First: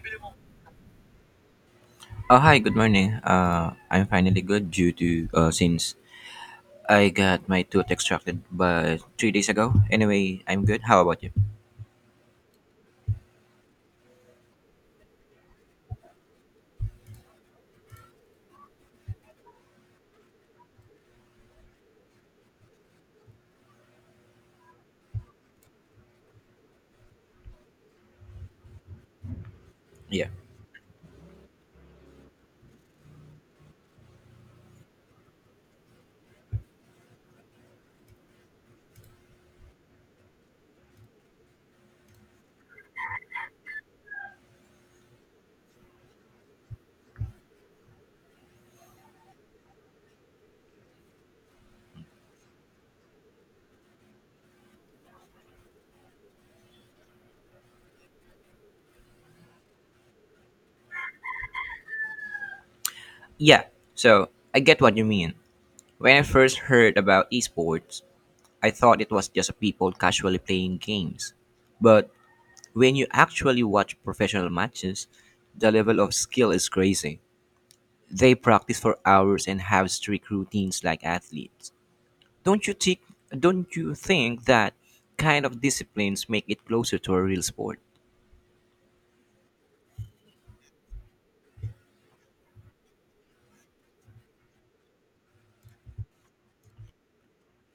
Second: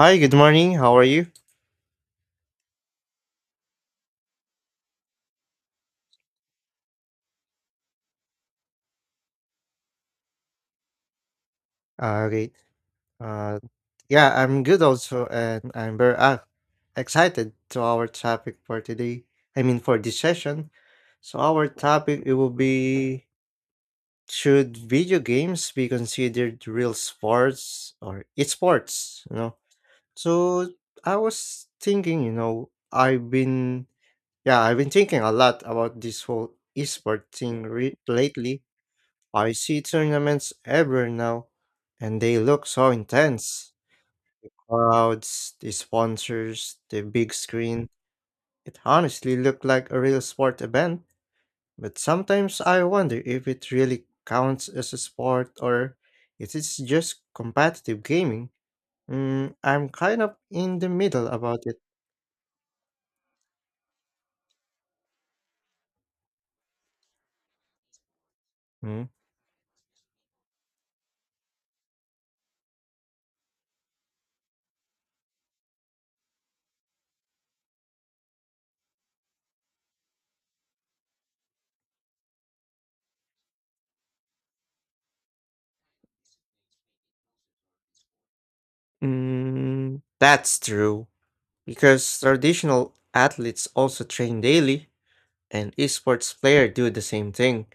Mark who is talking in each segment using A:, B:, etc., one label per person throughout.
A: Hi, good morning. How are you?
B: Oh, hi, good morning. I'm finally good due to since I got my tooth extracted but 3 days ago. Anyway, I'm good. How about you?
A: Great. Uh, yeah, I'm good also, and I'm very excited to our topic for today. I mean, for this session. So our topic it will be should video games be considered real sports or esports? You know.
B: Yeah.
A: So I was thinking, you know, I've been thinking a lot about this whole esport thing lately. I see tournaments everywhere now, and they look so intense. Crowds, the sponsors, the big screen. It honestly looked like a real sport event, but sometimes I wonder if it really counts as a sport or it is just competitive gaming. I'm kind of in the middle about it.
B: Yeah, so I get what you mean. When I first heard about esports, I thought
A: Mm.
B: it was just people casually playing games. But when you actually watch professional matches, the level of skill is crazy. They practice for hours and have strict routines like athletes. Don't you think don't you think that kind of disciplines make it closer to a real sport?
A: That's true, because traditional athletes also train daily, and esports players do the same thing.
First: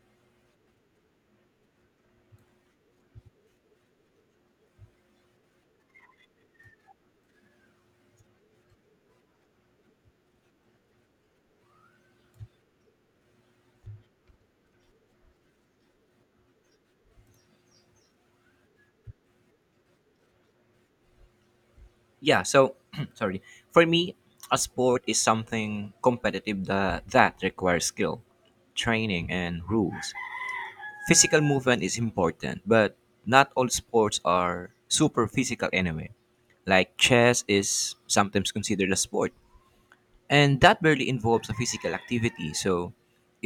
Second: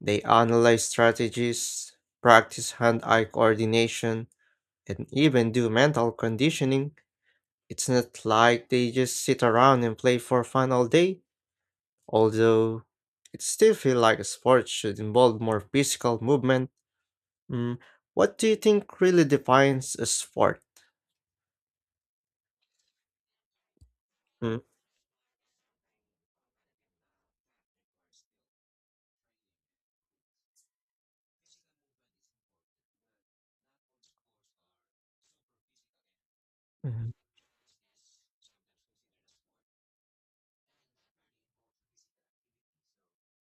A: They analyze strategies, practice hand eye coordination, and even do mental conditioning. It's not like they just sit around and play for fun all day, although it still feels like a sport should involve more physical movement. Mm, what do you think really defines a sport?
B: Yeah, so sorry. For me,
A: Mm.
B: a sport is something competitive that requires skill, training and rules. Physical movement is important, but not all sports are super physical anyway. Like
A: Hmm.
B: chess is sometimes considered a sport. And that barely involves a physical activity, so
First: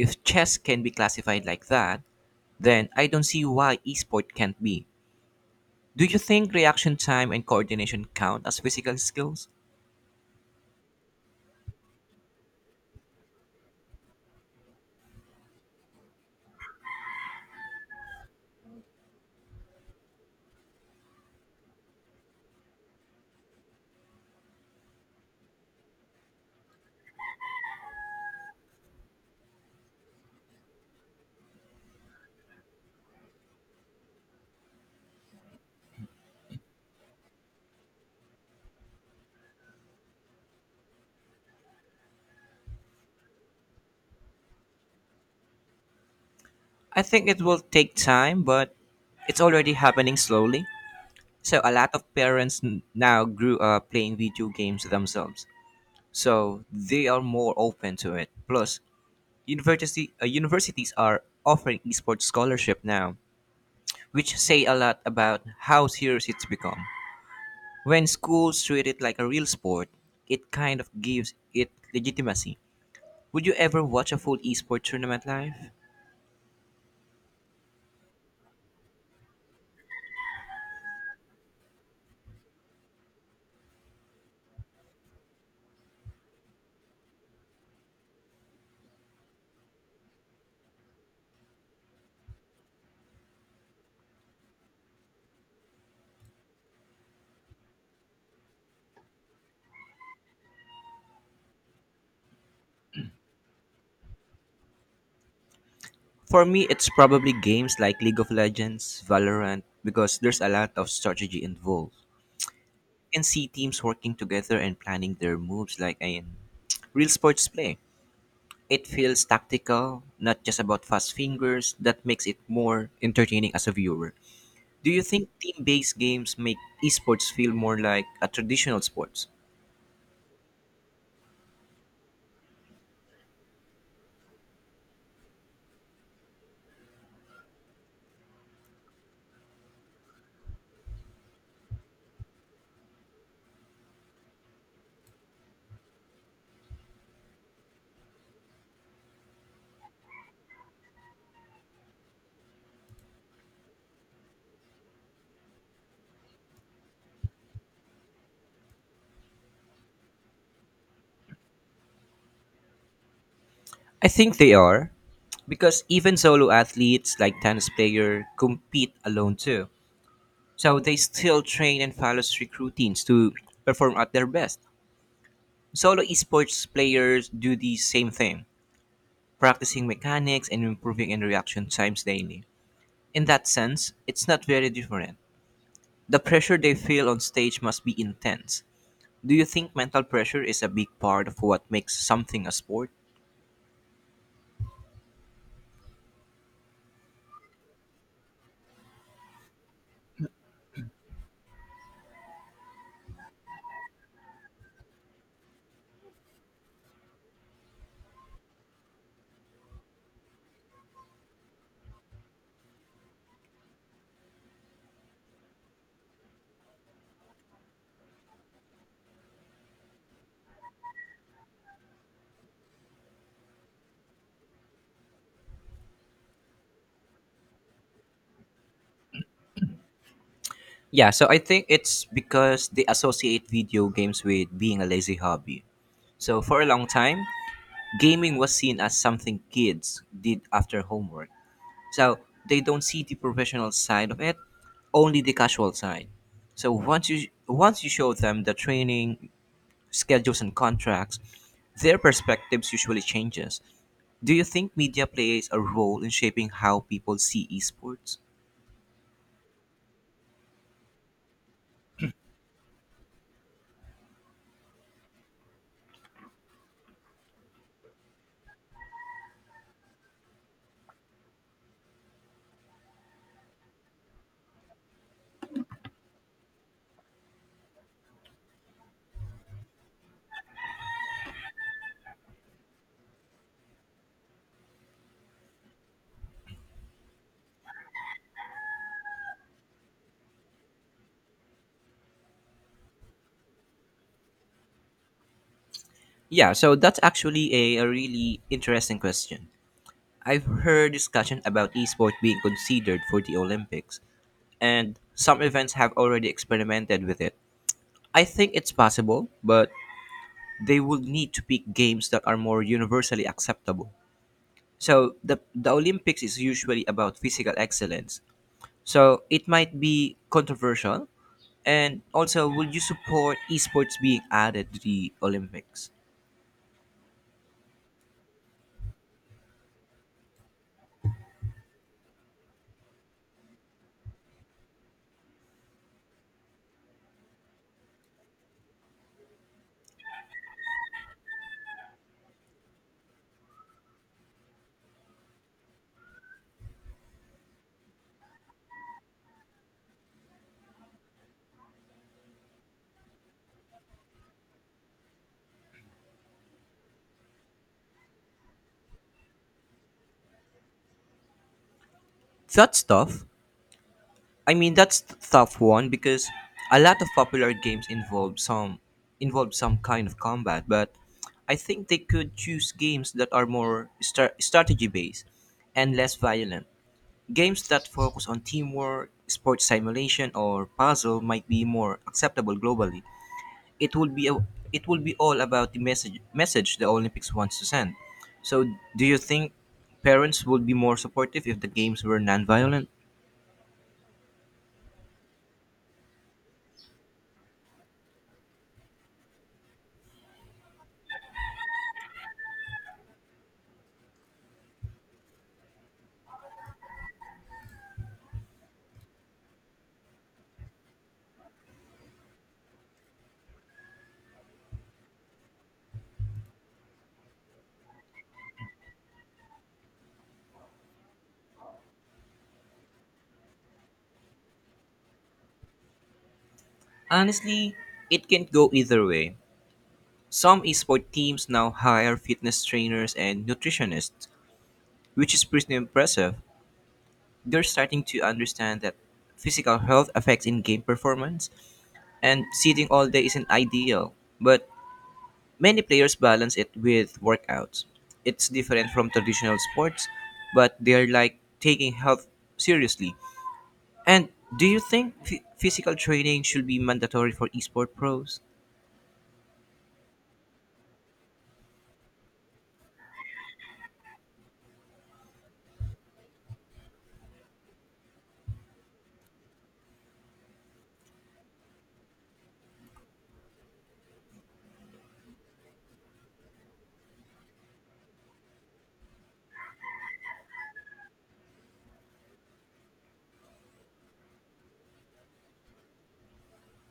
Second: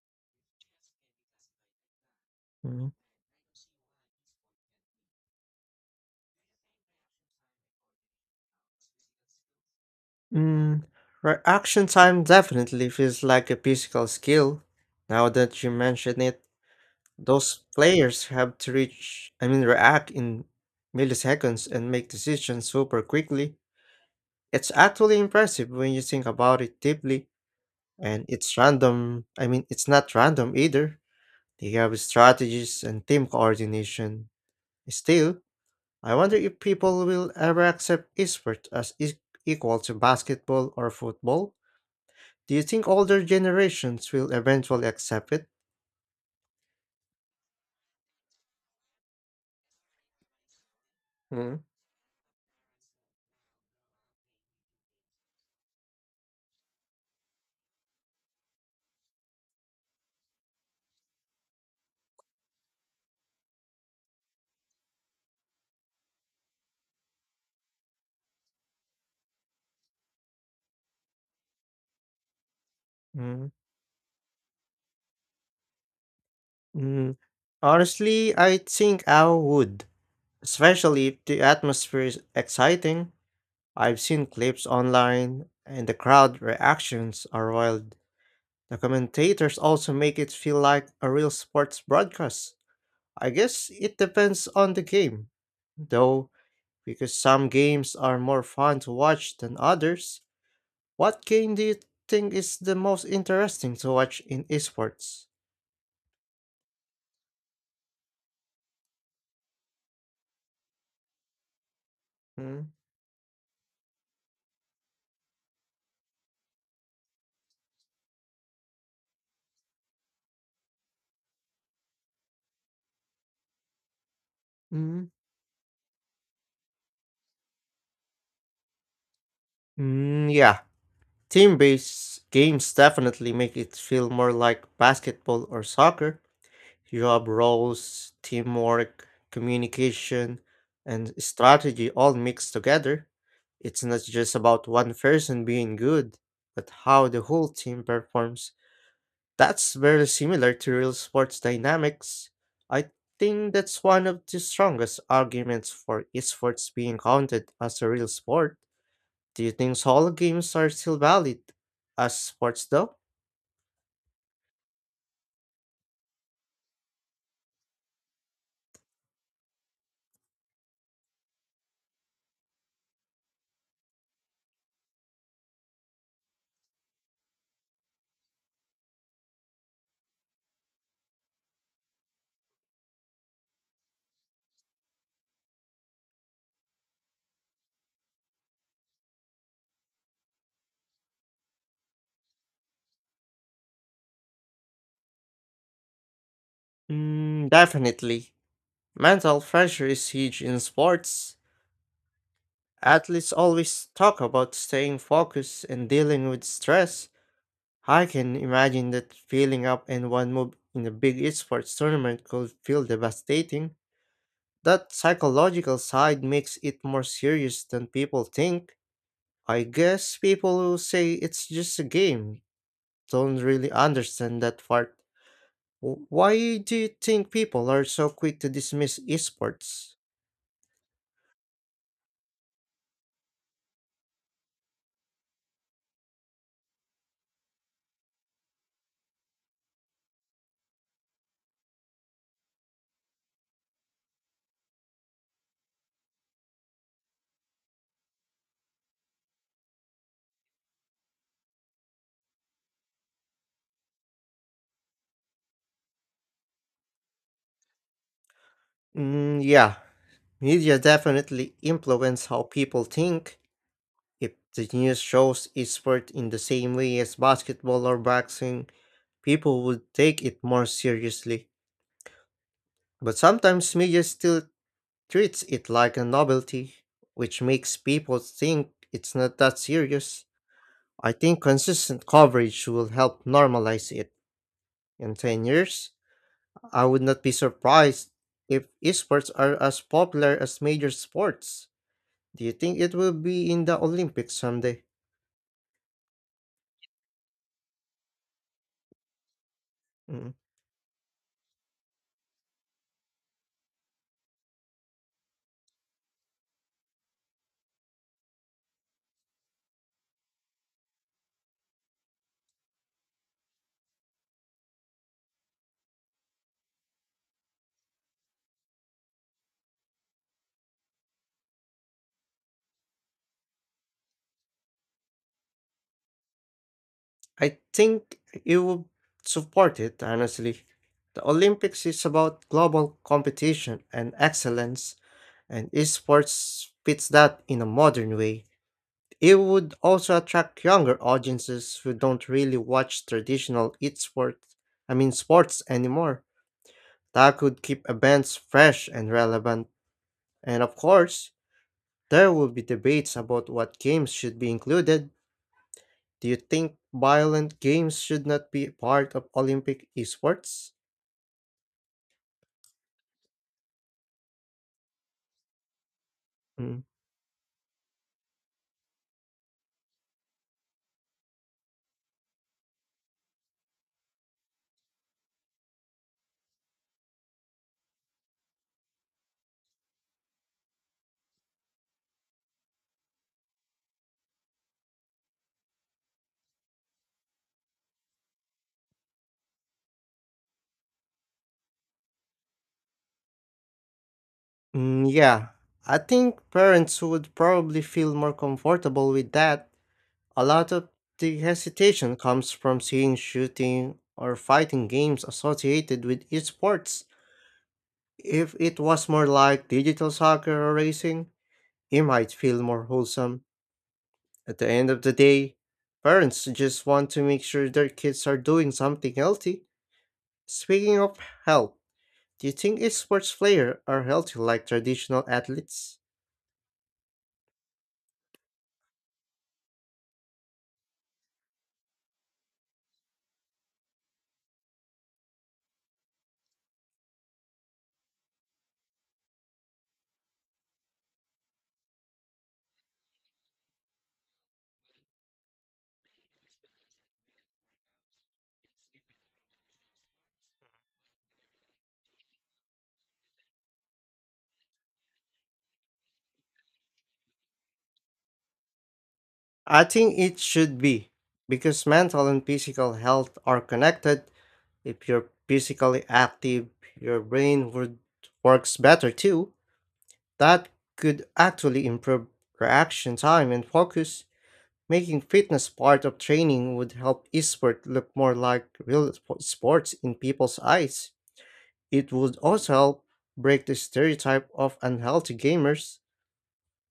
B: if chess can be classified like that,
A: Hmm.
B: then I don't see why esport can't be. Do you think reaction time and coordination count as physical skills?
A: mm, Reaction time definitely feels like a physical skill, now that you mention it. Those players have to react in milliseconds and make decisions super quickly. It's actually impressive when you think about it deeply, and it's not random either. They have strategies and team coordination. Still, I wonder if people will ever accept esports as equal to basketball or football. Do you think older generations will eventually accept it?
B: I think it will take time, but it's already happening slowly. So
A: Mm.
B: a lot of parents now grew up playing video games themselves. So they are more open to it. Plus, university universities are offering esports scholarship now, which say a lot about how serious it's become. When schools treat it like a real sport, it kind of gives it legitimacy. Would
A: Mm.
B: you ever watch a full esports tournament live?
A: Mm. Honestly, I think I would, especially if the atmosphere is exciting. I've seen clips online, and the crowd reactions are wild. The commentators also make it feel like a real sports broadcast. I guess it depends on the game, though, because some games are more fun to watch than others. What game do you think is the most interesting to watch in esports?
B: For me, it's probably games like League of Legends, Valorant, because there's a lot of strategy involved.
A: Mm.
B: You can see teams working together and planning their moves like in real sports play. It feels tactical, not just about fast fingers, that makes it more entertaining as a viewer. Do you
A: mm,
B: think team-based games make esports feel more like a traditional sports?
A: mm, yeah, team based games definitely make it feel more like basketball or soccer. You have roles, teamwork, communication, and strategy all mixed together. It's not just about one person being good, but how the whole team performs. That's very similar to real sports dynamics. I think that's one of the strongest arguments for esports being counted as a real sport. Do you think solo games are still valid as sports though?
B: I think they are, because even solo athletes like tennis player compete alone too. So they still train and follow strict routines to perform at their best. Solo esports players do the same thing, practicing mechanics and improving in reaction times daily. In that sense, it's not very different. The pressure they feel on stage must be intense. Do you think mental pressure is a big part of what makes something a sport?
A: Definitely. Mental pressure is huge in sports. Athletes always talk about staying focused and dealing with stress. I can imagine that feeling up in one move in a big esports tournament could feel devastating. That psychological side makes it more serious than people think. I guess people who say it's just a game don't really understand that part. Why do you think people are so quick to dismiss esports?
B: Yeah, so I think it's because they associate video games with being a lazy hobby. So for a long time, gaming was seen as something kids did after homework. So they don't see the professional side of it, only the casual side. So once you show them the training, schedules and contracts, their perspectives usually changes. Do you think media plays a role in shaping how people see esports?
A: Yeah, media definitely influence how people think. If the news shows esports in the same way as basketball or boxing, people would take it more seriously. But sometimes media still treats it like a novelty, which makes people think it's not that serious. I think consistent coverage will help normalize it. In 10 years, I would not be surprised if esports are as popular as major sports. Do you think it will be in the Olympics someday?
B: Yeah, so that's actually a really interesting question.
A: Mm,
B: I've heard discussion about esports being considered for the Olympics, and some events have already experimented with it. I think it's possible, but they would need to pick games that are more universally acceptable. So the Olympics is usually about physical excellence, so it might be controversial. And also, would you support esports being added to the Olympics?
A: I think it will support it, honestly. The Olympics is about global competition and excellence, and esports fits that in a modern way. It would also attract younger audiences who don't really watch traditional esports, I mean sports anymore. That could keep events fresh and relevant. And of course, there will be debates about what games should be included. Do you think violent games should not be part of Olympic esports?
B: That's tough. I mean, that's a tough one because a
A: Mm.
B: lot of popular games involve some kind of combat. But I think they could choose games that are more strategy based and less violent. Games that focus on teamwork, sports simulation, or puzzle might be more acceptable globally. It it would be all about the message the Olympics wants to send. So, do you think parents would be more supportive if the games were non-violent?
A: Yeah, I think parents would probably feel more comfortable with that. A lot of the hesitation comes from seeing shooting or fighting games associated with esports. If it was more like digital soccer or racing, it might feel more wholesome. At the end of the day, parents just want to make sure their kids are doing something healthy. Speaking of health, do you think sports players are healthy like traditional athletes?
B: Honestly, it can go either way. Some esport teams now hire fitness trainers and nutritionists, which is pretty impressive. They're starting to understand that physical health affects in game performance, and sitting all day isn't ideal. But many players balance it with workouts. It's different from traditional sports, but they're like taking health seriously. And do you think physical training should be mandatory for esport pros?
A: I think it should be, because mental and physical health are connected. If you're physically active, your brain would works better too. That could actually improve reaction time and focus. Making fitness part of training would help esport look more like real sports in people's eyes. It would also help break the stereotype of unhealthy gamers.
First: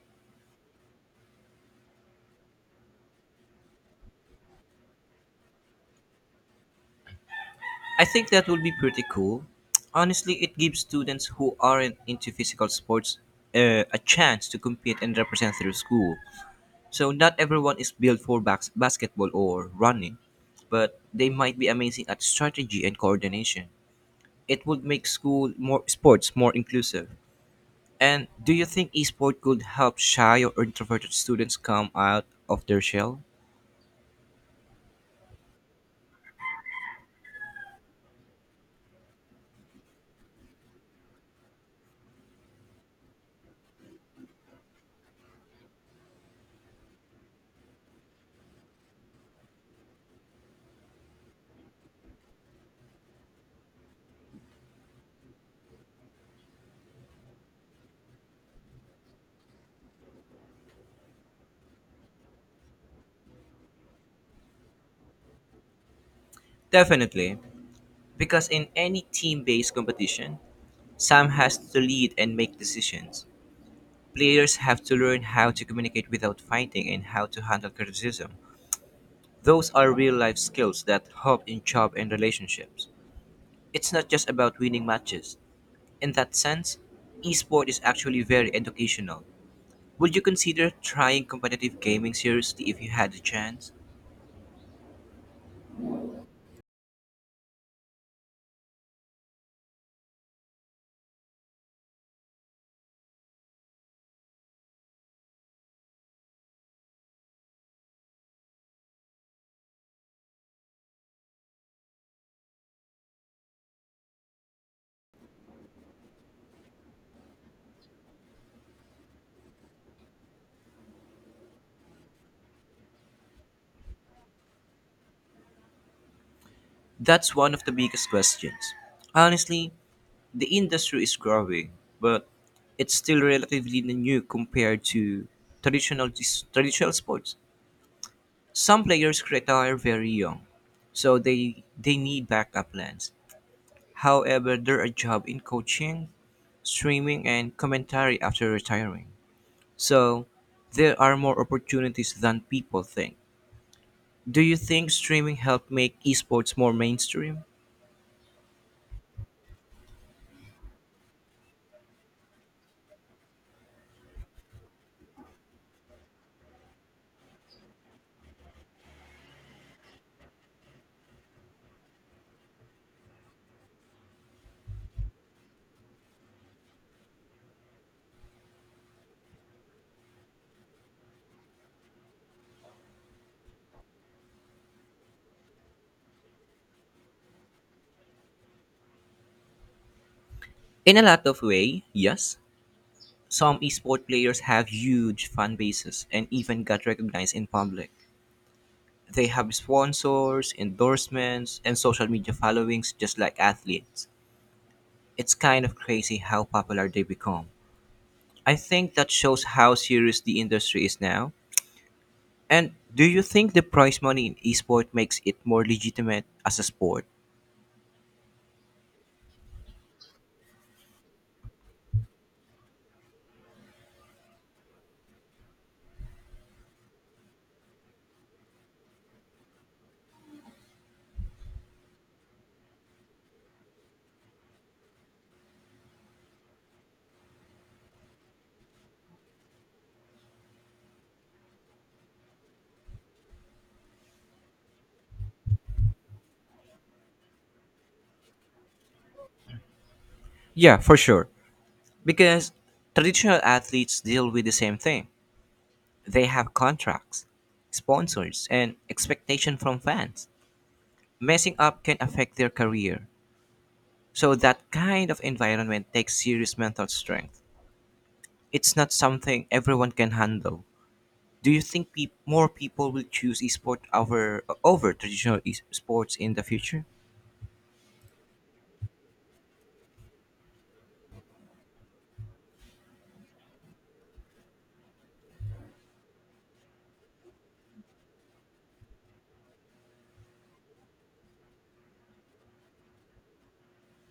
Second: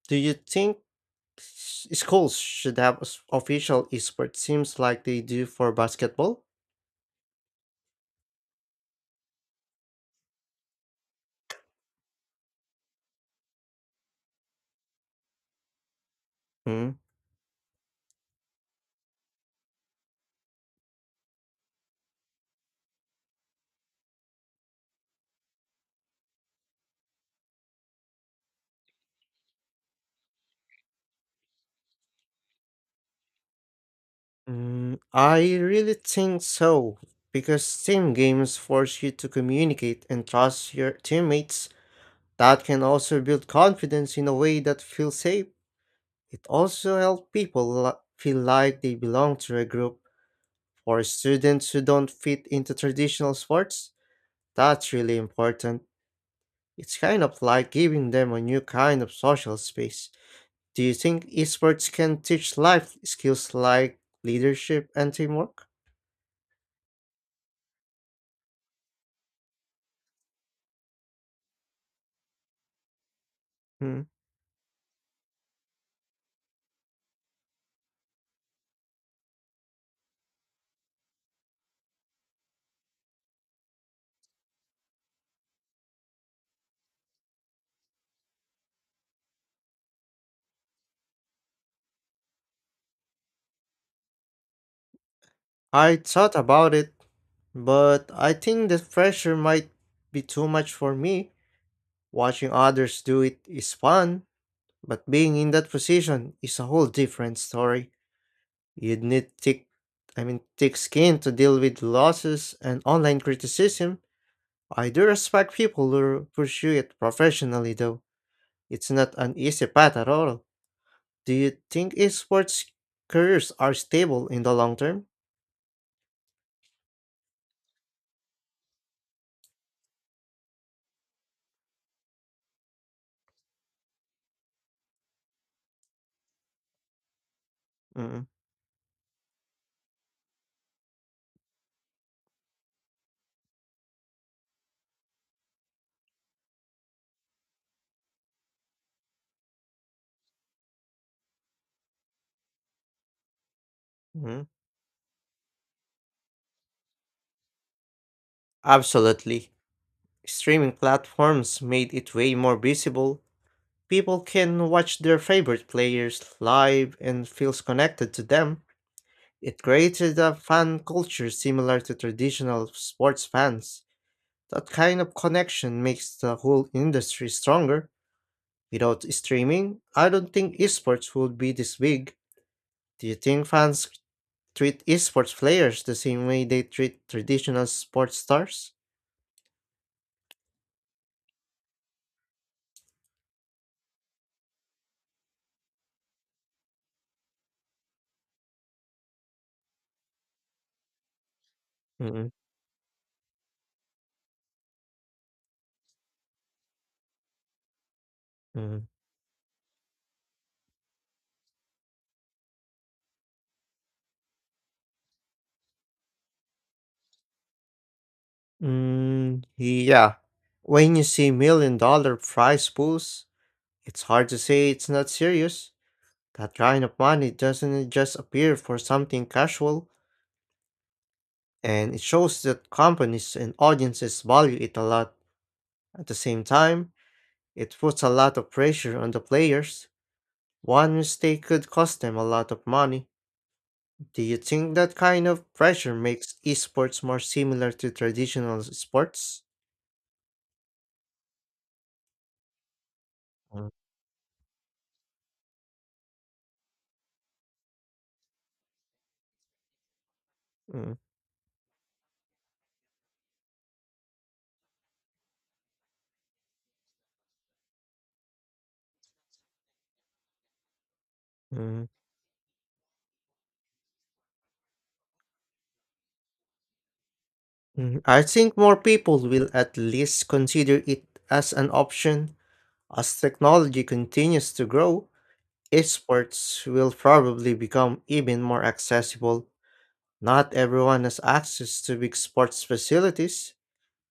A: Do you think schools should have official esports teams like they do for basketball?
B: I think that would be pretty cool. Honestly, it gives students who aren't into physical sports a chance to compete and represent their school.
A: Hmm.
B: So not everyone is built for basketball or running, but they might be amazing at strategy and coordination. It would make school more sports more inclusive. And do you think esport could help shy or introverted students come out of their shell?
A: I really think so, because team games force you to communicate and trust your teammates. That can also build confidence in a way that feels safe. It also helps people feel like they belong to a group. For students who don't fit into traditional sports, that's really important. It's kind of like giving them a new kind of social space. Do you think esports can teach life skills like leadership and teamwork?
B: Definitely, because in any team-based competition, Sam has to lead and make decisions.
A: Hmm.
B: Players have to learn how to communicate without fighting and how to handle criticism. Those are real-life skills that help in job and relationships. It's not just about winning matches. In that sense, esport is actually very educational. Would you consider trying competitive gaming seriously if you had the chance?
A: I thought about it, but I think the pressure might be too much for me. Watching others do it is fun, but being in that position is a whole different story. You'd need thick skin to deal with losses and online criticism. I do respect people who pursue it professionally, though. It's not an easy path at all. Do you think esports careers are stable in the long term?
B: That's one of the biggest questions. Honestly, the industry is growing, but it's still relatively new compared to traditional traditional sports.
A: Mm.
B: Some players retire very young, so they need backup plans. However, there are jobs in coaching, streaming, and commentary after retiring, so there are more opportunities than people think. Do
A: Mm.
B: you think streaming helped make esports more mainstream?
A: Absolutely. Streaming platforms made it way more visible. People can watch their favorite players live and feels connected to them. It created a fan culture similar to traditional sports fans. That kind of connection makes the whole industry stronger. Without streaming, I don't think esports would be this big. Do you think fans treat esports players the same way they treat traditional sports stars?
B: In a lot of way, yes. Some esports players have huge fan bases and even got recognized in public. They have sponsors, endorsements, and social
A: Mm,
B: media followings just like athletes. It's kind of crazy how popular they become. I
A: mm,
B: think that shows how serious the industry is now. And do you think the prize money in esports makes it more legitimate as a sport?
A: yeah. When you see million dollar prize pools, it's hard to say it's not serious. That kind of money doesn't just appear for something casual, and it shows that companies and audiences value it a lot. At the same time, it puts a lot of pressure on the players. One mistake could cost them a lot of money. Do you think that kind of pressure makes esports more similar to traditional sports?
B: Yeah, for sure. Because traditional
A: Mm,
B: athletes deal with the same thing. They have contracts, sponsors, and expectation from fans.
A: mm,
B: Messing up can affect their career. So that kind of environment takes serious mental strength. It's not something everyone can handle. Do you
A: mm,
B: think peop more people will choose esport over traditional sports in the future?
A: mm. I think more people will at least consider it as an option. As technology continues to grow, esports will probably become even more accessible. Not everyone has access to big sports facilities,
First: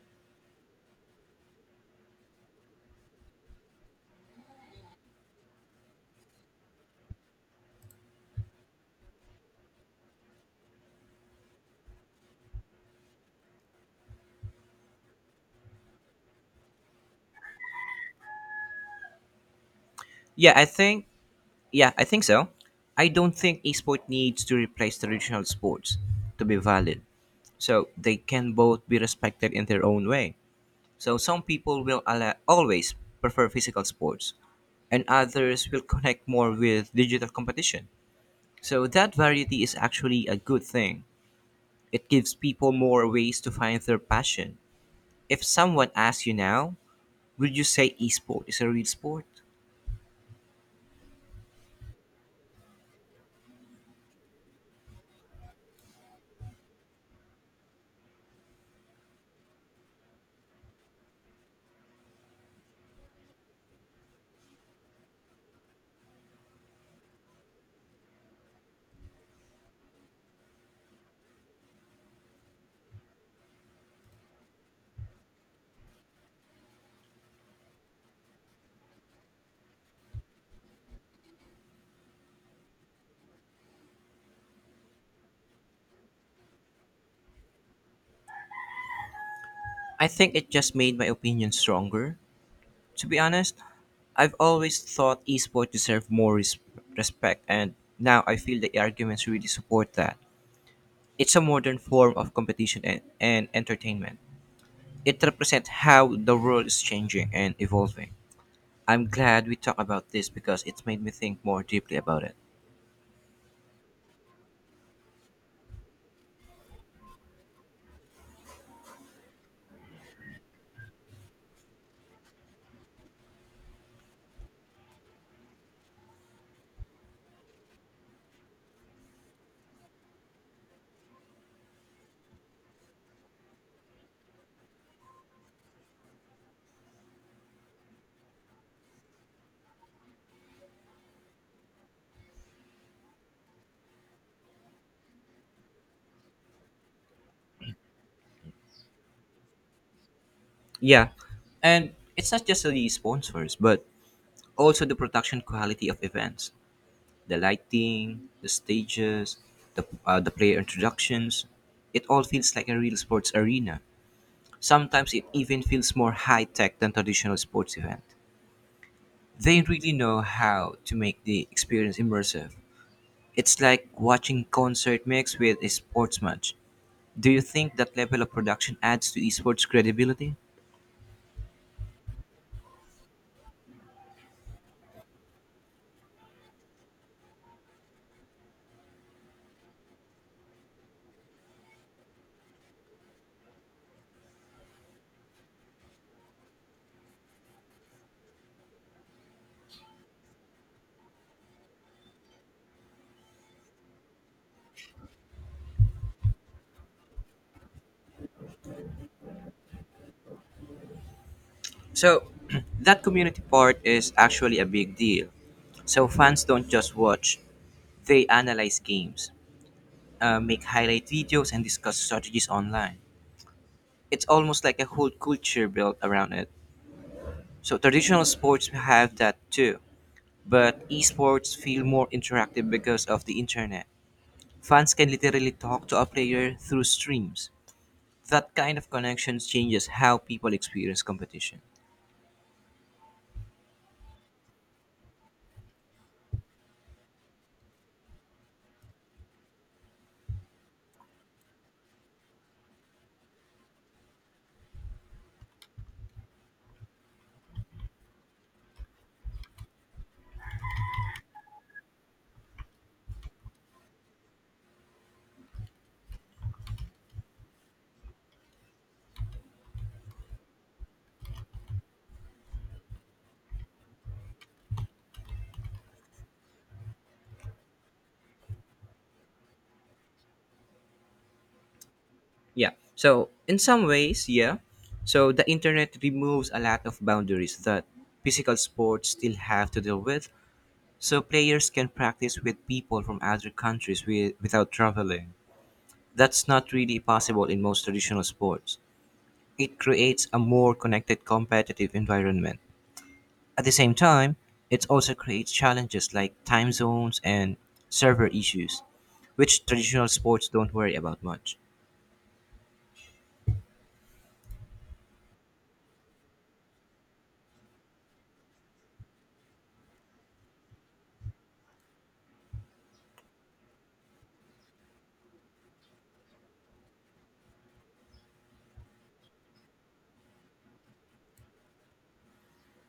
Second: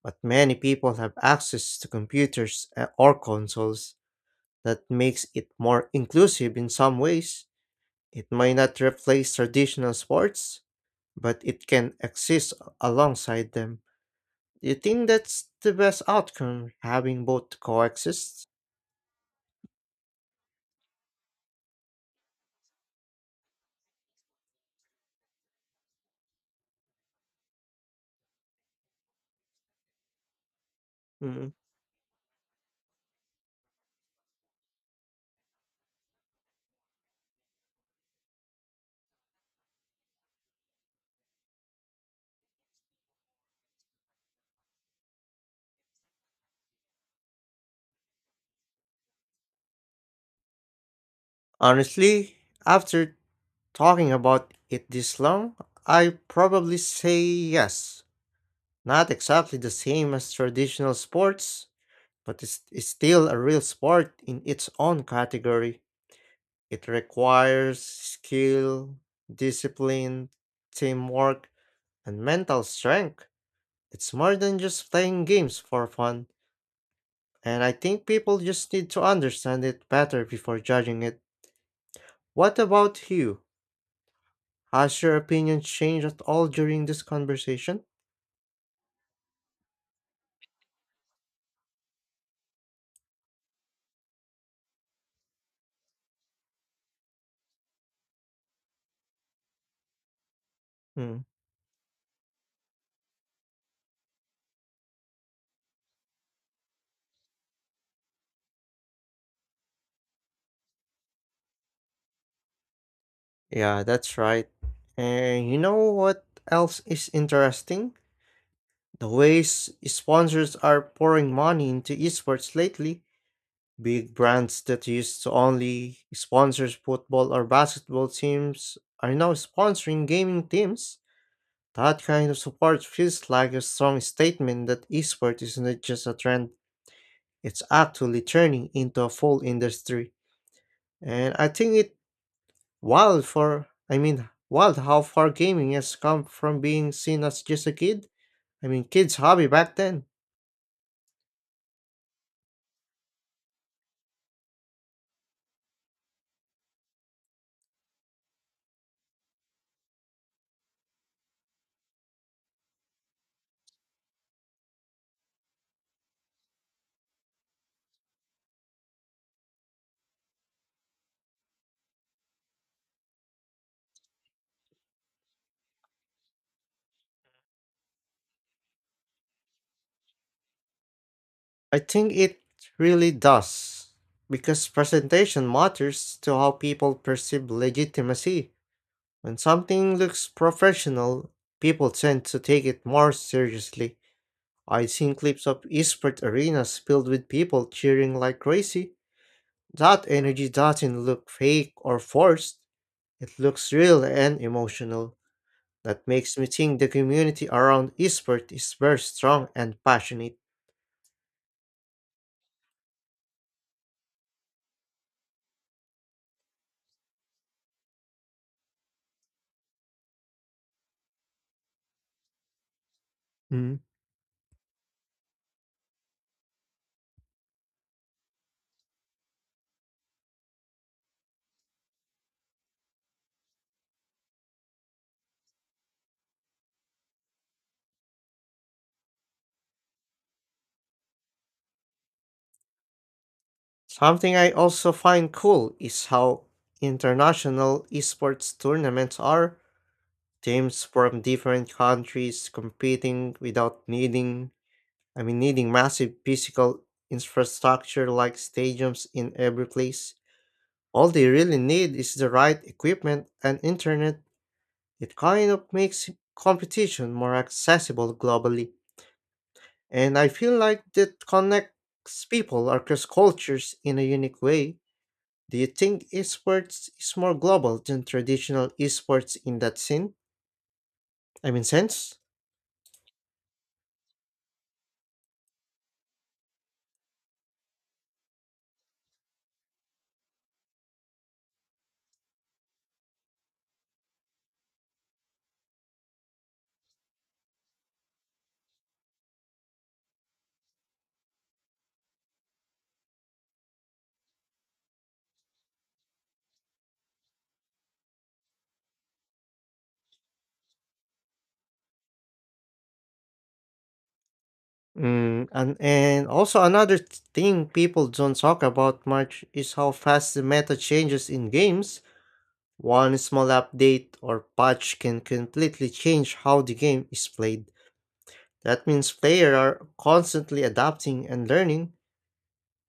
A: but many people have access to computers or consoles. That makes it more inclusive in some ways. It may not replace traditional sports, but it can exist alongside them. Do you think that's the best outcome, having both coexist?
B: Yeah, I think yeah, I think so. I don't think esport needs to replace traditional sports to be valid. So they can both be respected in their own way. So some
A: Mm.
B: people will always prefer physical sports, and others will connect more with digital competition. So that variety is actually a good thing. It gives people more ways to find their passion. If someone asks you now, would you say esport is a real sport?
A: Honestly, after talking about it this long, I probably say yes. Not exactly the same as traditional sports, but it's still a real sport in its own category. It requires skill, discipline, teamwork, and mental strength. It's more than just playing games for fun, and I think people just need to understand it better before judging it. What about you? Has your opinion changed at all during this conversation?
B: I think it just made my opinion stronger. To be honest, I've always thought esport deserve more respect, and now I feel the arguments really support that.
A: Hmm.
B: It's a modern form of competition and entertainment. It represents how the world is changing and evolving. I'm glad we talked about this because it's made me think more deeply about it.
A: Yeah, that's right. And you know what else is interesting? The ways sponsors are pouring money into esports lately. Big brands that used to only sponsor football or basketball teams are now sponsoring gaming teams. That kind of support feels like a strong statement that esport is not just a trend, it's actually turning into a full industry. And I think it wild for I mean wild how far gaming has come from being seen as just a kids' hobby back then.
B: Yeah, and it's not just the sponsors, but also the production quality of events, the lighting, the stages, the player introductions. It all feels like a real sports arena. Sometimes it even feels more high tech than traditional sports event. They really know how to make the experience immersive. It's like watching concert mixed with a sports match. Do you think that level of production adds to esports credibility?
A: I think it really does, because presentation matters to how people perceive legitimacy. When something looks professional, people tend to take it more seriously. I'd seen clips of esports arenas filled with people cheering like crazy. That energy doesn't look fake or forced, it looks real and emotional. That makes me think the community around esports is very strong and passionate.
B: So, that community part is actually a big deal. So fans don't just watch; they analyze games, make highlight videos, and discuss strategies online.
A: Mm.
B: It's almost like a whole culture built around it. So traditional sports have that too, but esports feel more interactive because of the internet. Fans can literally talk to a player through streams. That kind of connection changes how people experience competition.
A: Something I also find cool is how international esports tournaments are. Teams from different countries competing without needing massive physical infrastructure like stadiums in every place. All they really need is the right equipment and internet. It kind of makes competition more accessible globally. And I feel like that connects people across cultures in a unique way. Do you think esports is more global than traditional esports in that sense?
B: Yeah. So, in some ways, yeah. So, the internet removes a lot of boundaries that physical sports still have to deal with. So, players can practice with people from other countries without traveling. That's not really possible in most traditional sports. It creates a more connected competitive environment. At the same time, it also creates challenges like time zones and server issues, which traditional sports don't worry about much.
A: And also another thing people don't talk about much is how fast the meta changes in games. One small update or patch can completely change how the game is played. That means players are constantly adapting and learning.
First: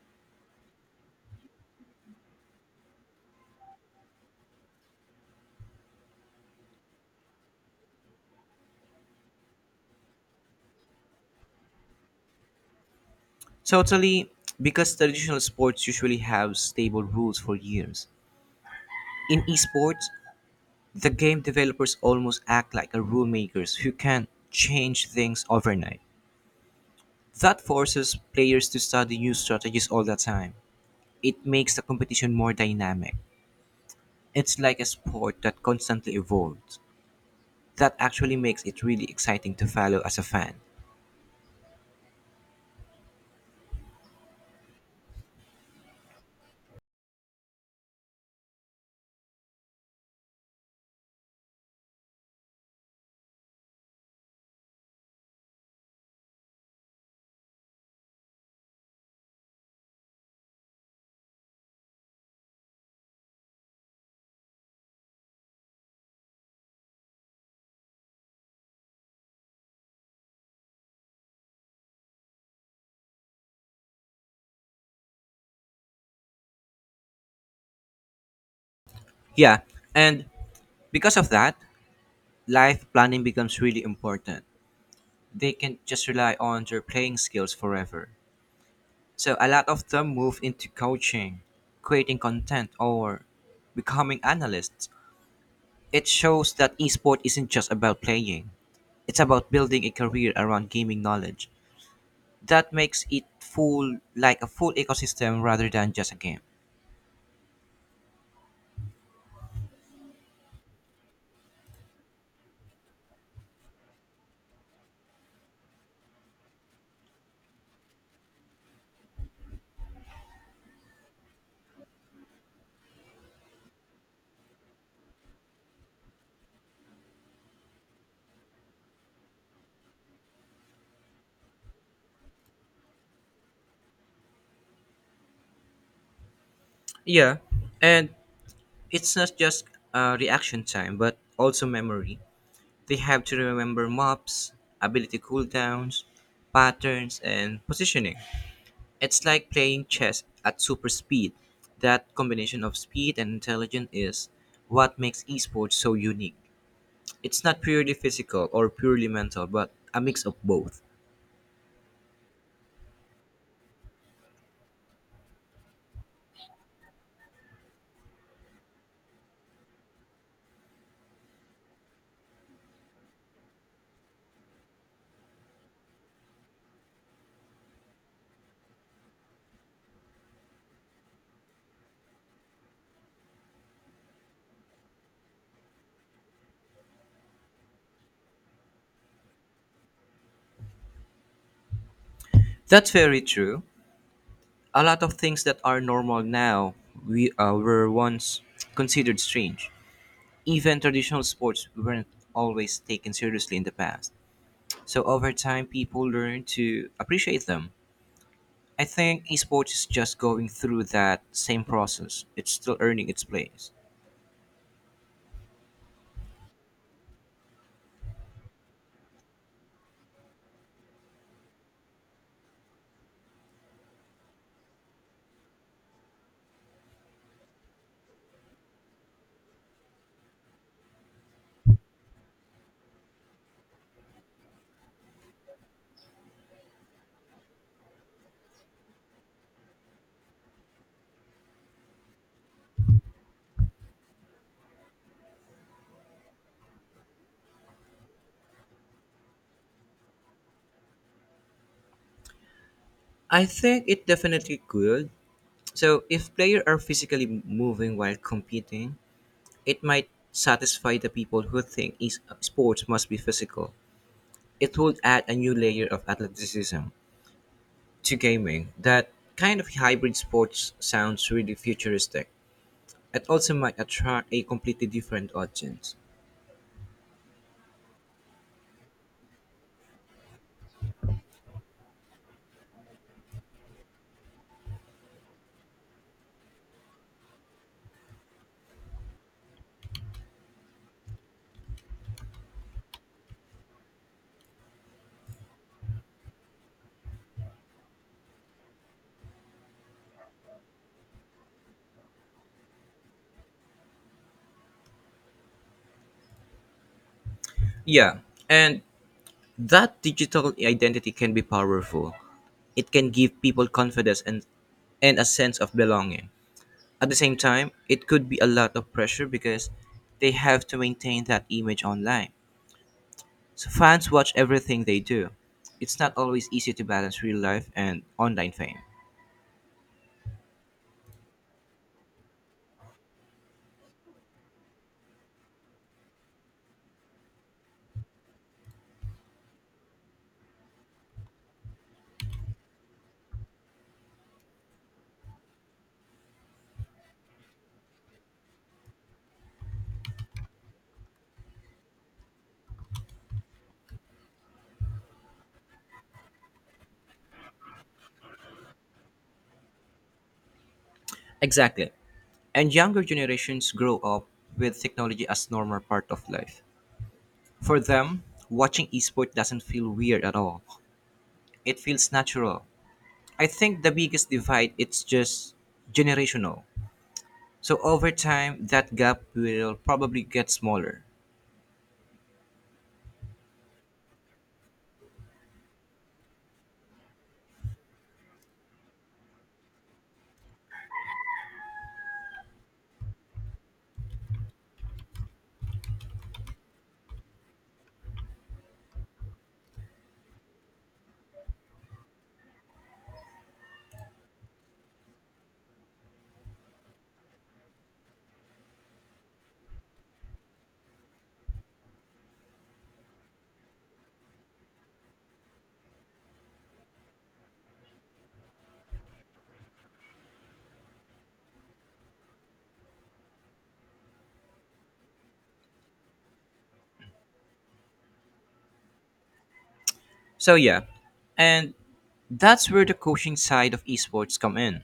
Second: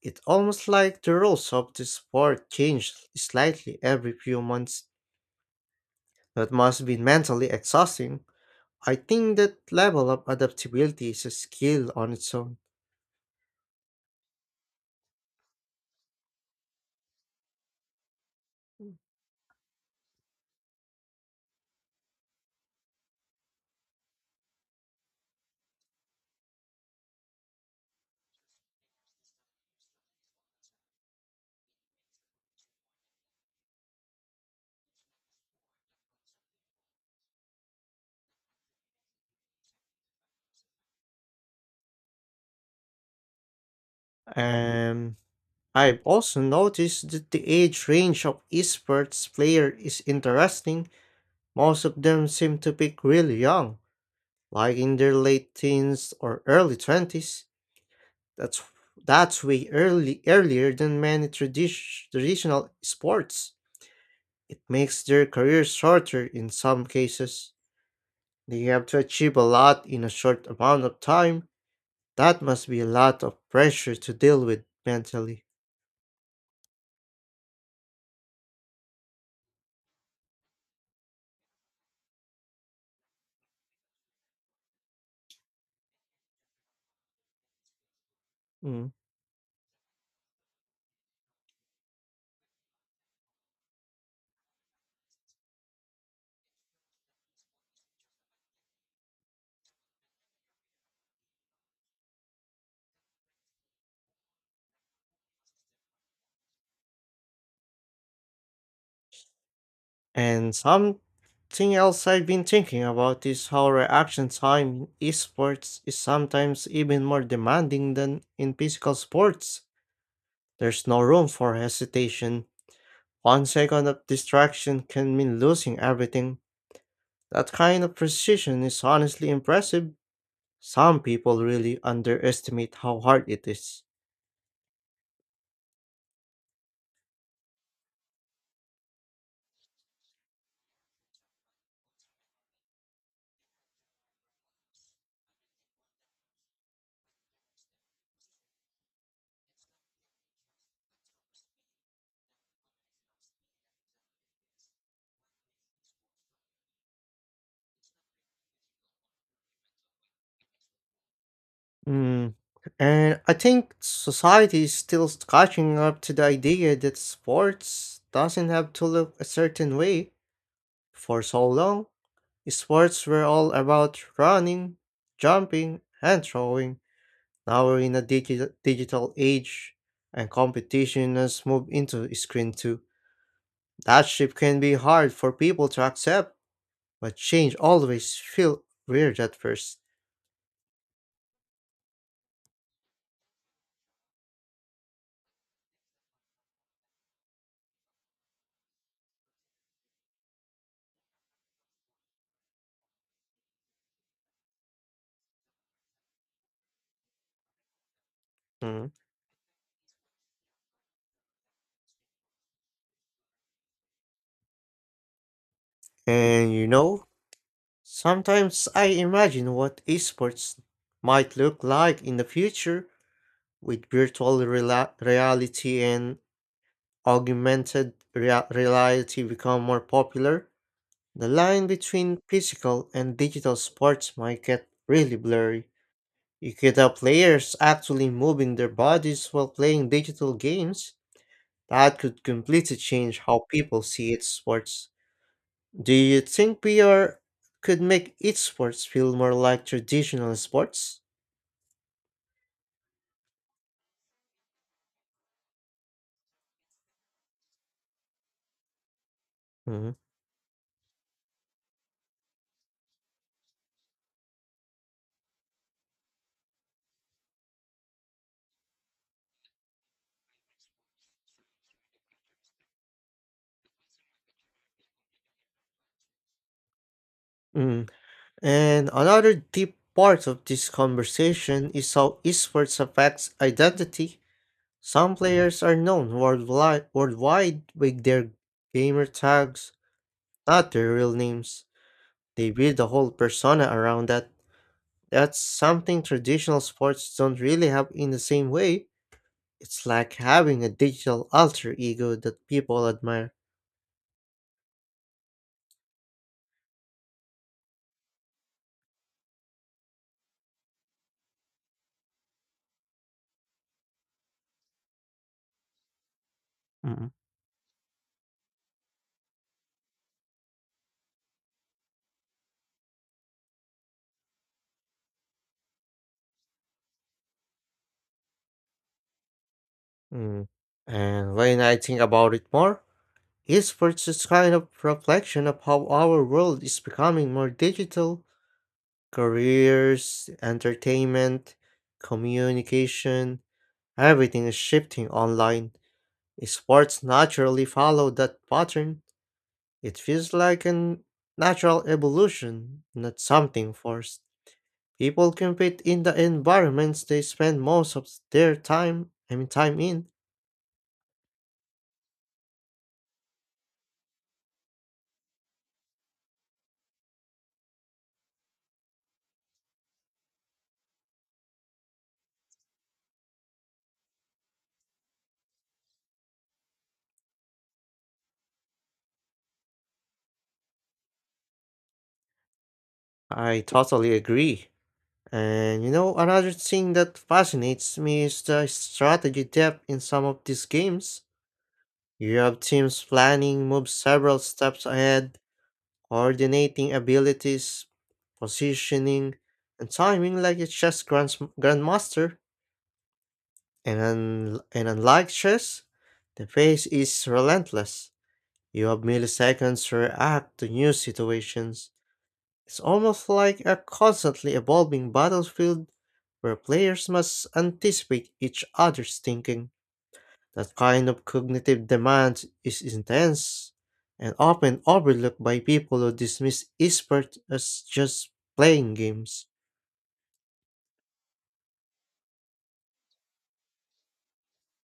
A: It's almost like the rules of the sport change slightly every few months. That must be mentally exhausting. I think that level of adaptability is a skill on its own.
B: Totally, because traditional sports usually have stable rules for years. In esports, the game developers almost act like a rule makers who can change things overnight. That forces players to study new strategies all the time. It makes the competition more dynamic. It's like a sport that constantly evolves. That actually makes it really exciting to follow as a fan.
A: Mm. I've also noticed that the age range of esports player is interesting. Most of them seem to pick really young, like in their late teens or early 20s. That's that's way early earlier than many traditional sports. It makes their careers shorter in some cases. They have to achieve a lot in a short amount of time. That must be a lot of pressure to deal with mentally.
B: Yeah, and because of that, life planning becomes really important. They can not just rely on their playing skills forever.
A: Mm.
B: So a lot of them move into coaching, creating content, or becoming analysts. It shows that esport isn't just about playing. It's about building a career around gaming knowledge. That makes it full like a full ecosystem rather than just a game.
A: And something else I've been thinking about is how reaction time in esports is sometimes even more demanding than in physical sports. There's no room for hesitation. 1 second of distraction can mean losing everything. That kind of precision is honestly impressive. Some people really underestimate how hard it is.
B: Yeah, and it's not just reaction time, but also memory. They have to remember mobs, ability cooldowns, patterns, and positioning. It's like playing chess at super speed. That combination of speed and intelligence is what makes esports so unique. It's not purely physical or purely mental, but a mix of both.
A: Mm. And I think society is still catching up to the idea that sports doesn't have to look a certain way. For so long, sports were all about running, jumping, and throwing. Now we're in a digital age, and competition has moved into screen too. That shift can be hard for people to accept. But change always feel weird at first.
B: That's very true. A lot of things that are normal now we were once considered strange. Even traditional sports weren't always taken seriously in the past. So over time, people learn to appreciate them. I
A: Mm.
B: think esports is just going through that same process. It's still earning its place.
A: And you know, sometimes I imagine what esports might look like in the future, with virtual reality and augmented reality become more popular, the line between physical and digital sports might get really blurry. You could have players actually moving their bodies while playing digital games. That could completely change how people see esports. Do you think PR could make esports feel more like traditional sports?
B: I think it definitely could. So if players are physically moving while competing, it
A: Mhm.
B: might satisfy the people who think sports must be physical. It would add a new layer of athleticism to gaming. That kind of hybrid sports sounds really futuristic. It also might attract a completely different audience.
A: Mm. And another deep part of this conversation is how esports affects identity. Some players are known worldwide with their gamer tags, not their real names. They build a whole persona around that. That's something traditional sports don't really have in the same way. It's like having a digital alter ego that people admire.
B: Yeah, and that digital identity can be powerful. It can give people confidence and a sense of belonging. At
A: Mm,
B: the same time, it could be a lot of pressure because they have to maintain that image online. So fans watch everything they do. It's not always easy to balance real life and online fame.
A: mm. And when I think about it more, esports is kind of reflection of how our world is becoming more digital. Careers, entertainment, communication, everything is shifting online. Sports naturally follow that pattern. It feels like a natural evolution, not something forced. People compete in the environments they spend most of their time in.
B: Exactly. And younger generations grow up with technology as normal part of life. For them, watching esports doesn't feel weird at all. It feels natural. I think the biggest divide it's just generational. So over time that gap will probably get smaller.
A: I totally agree. And you know, another thing that fascinates me is the strategy depth in some of these games. You have teams planning moves several steps ahead, coordinating abilities, positioning, and timing like a grandmaster. And, unlike chess, the pace is relentless. You have milliseconds to react to new situations. It's almost like a constantly evolving battlefield where players must anticipate each other's thinking. That kind of cognitive demand is intense and often overlooked by people who dismiss esports as just playing games.
B: So yeah. And that's where the coaching side of esports come in.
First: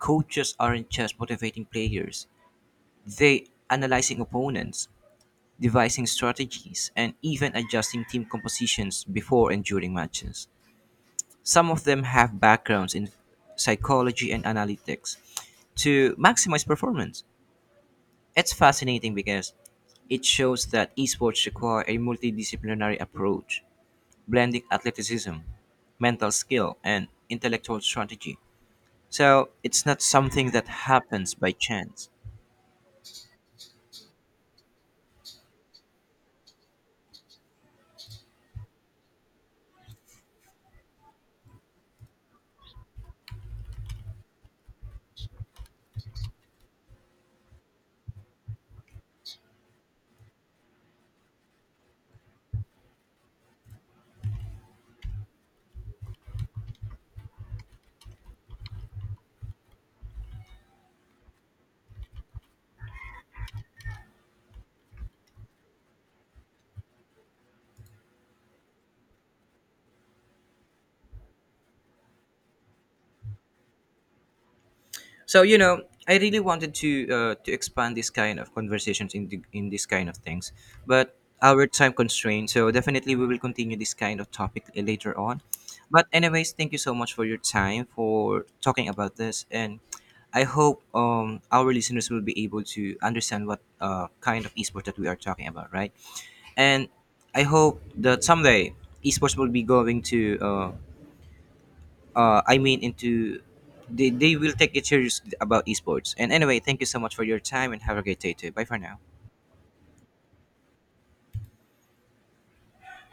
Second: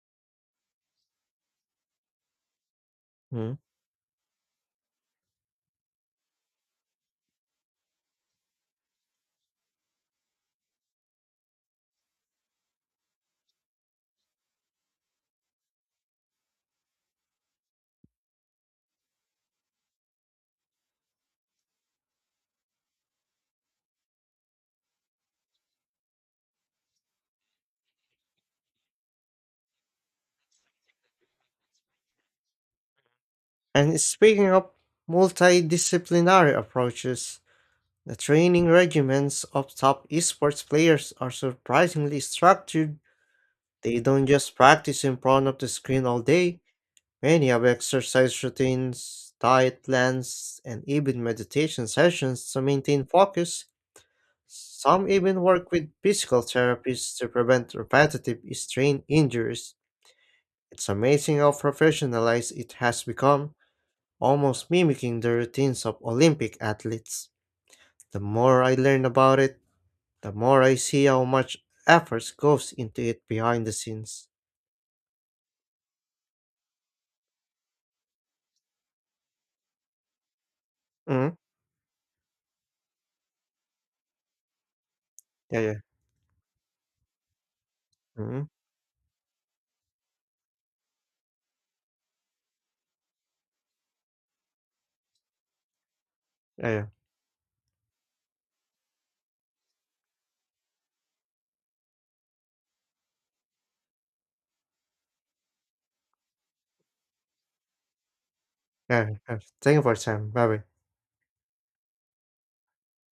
B: Coaches aren't just motivating players. They
A: Mm.
B: analyzing opponents, devising strategies, and even adjusting team compositions before and during matches. Some of them have backgrounds in psychology and analytics to maximize performance. It's fascinating because it shows that esports require a multidisciplinary approach, blending athleticism, mental skill, and intellectual strategy. So it's not something that happens by chance.
A: And speaking of multidisciplinary approaches, the training regimens of top esports players are surprisingly structured. They don't just practice in front of the screen all day. Many have exercise routines, diet plans, and even meditation sessions to maintain focus. Some even work with physical therapists to prevent repetitive strain injuries. It's amazing how professionalized it has become, almost mimicking the routines of Olympic athletes. The more I learn about it, the more I see how much effort goes into it behind the scenes.
B: So I really wanted to to expand this kind of conversations in this kind of things, but
A: Mm,
B: our time constraint. So definitely we will continue this kind of topic later on.
A: yeah, yeah.
B: But anyways, thank you so much for your time for
A: Mm,
B: talking about this, and I hope our listeners will be able to understand what kind of esports that we are talking about, right?
A: yeah, yeah.
B: And I hope that someday esports will be going to I mean into they will take it serious about esports. And anyway, thank you so much for your time and have a great day too. Bye for now.
A: Yeah. Thank you for your time. Bye bye.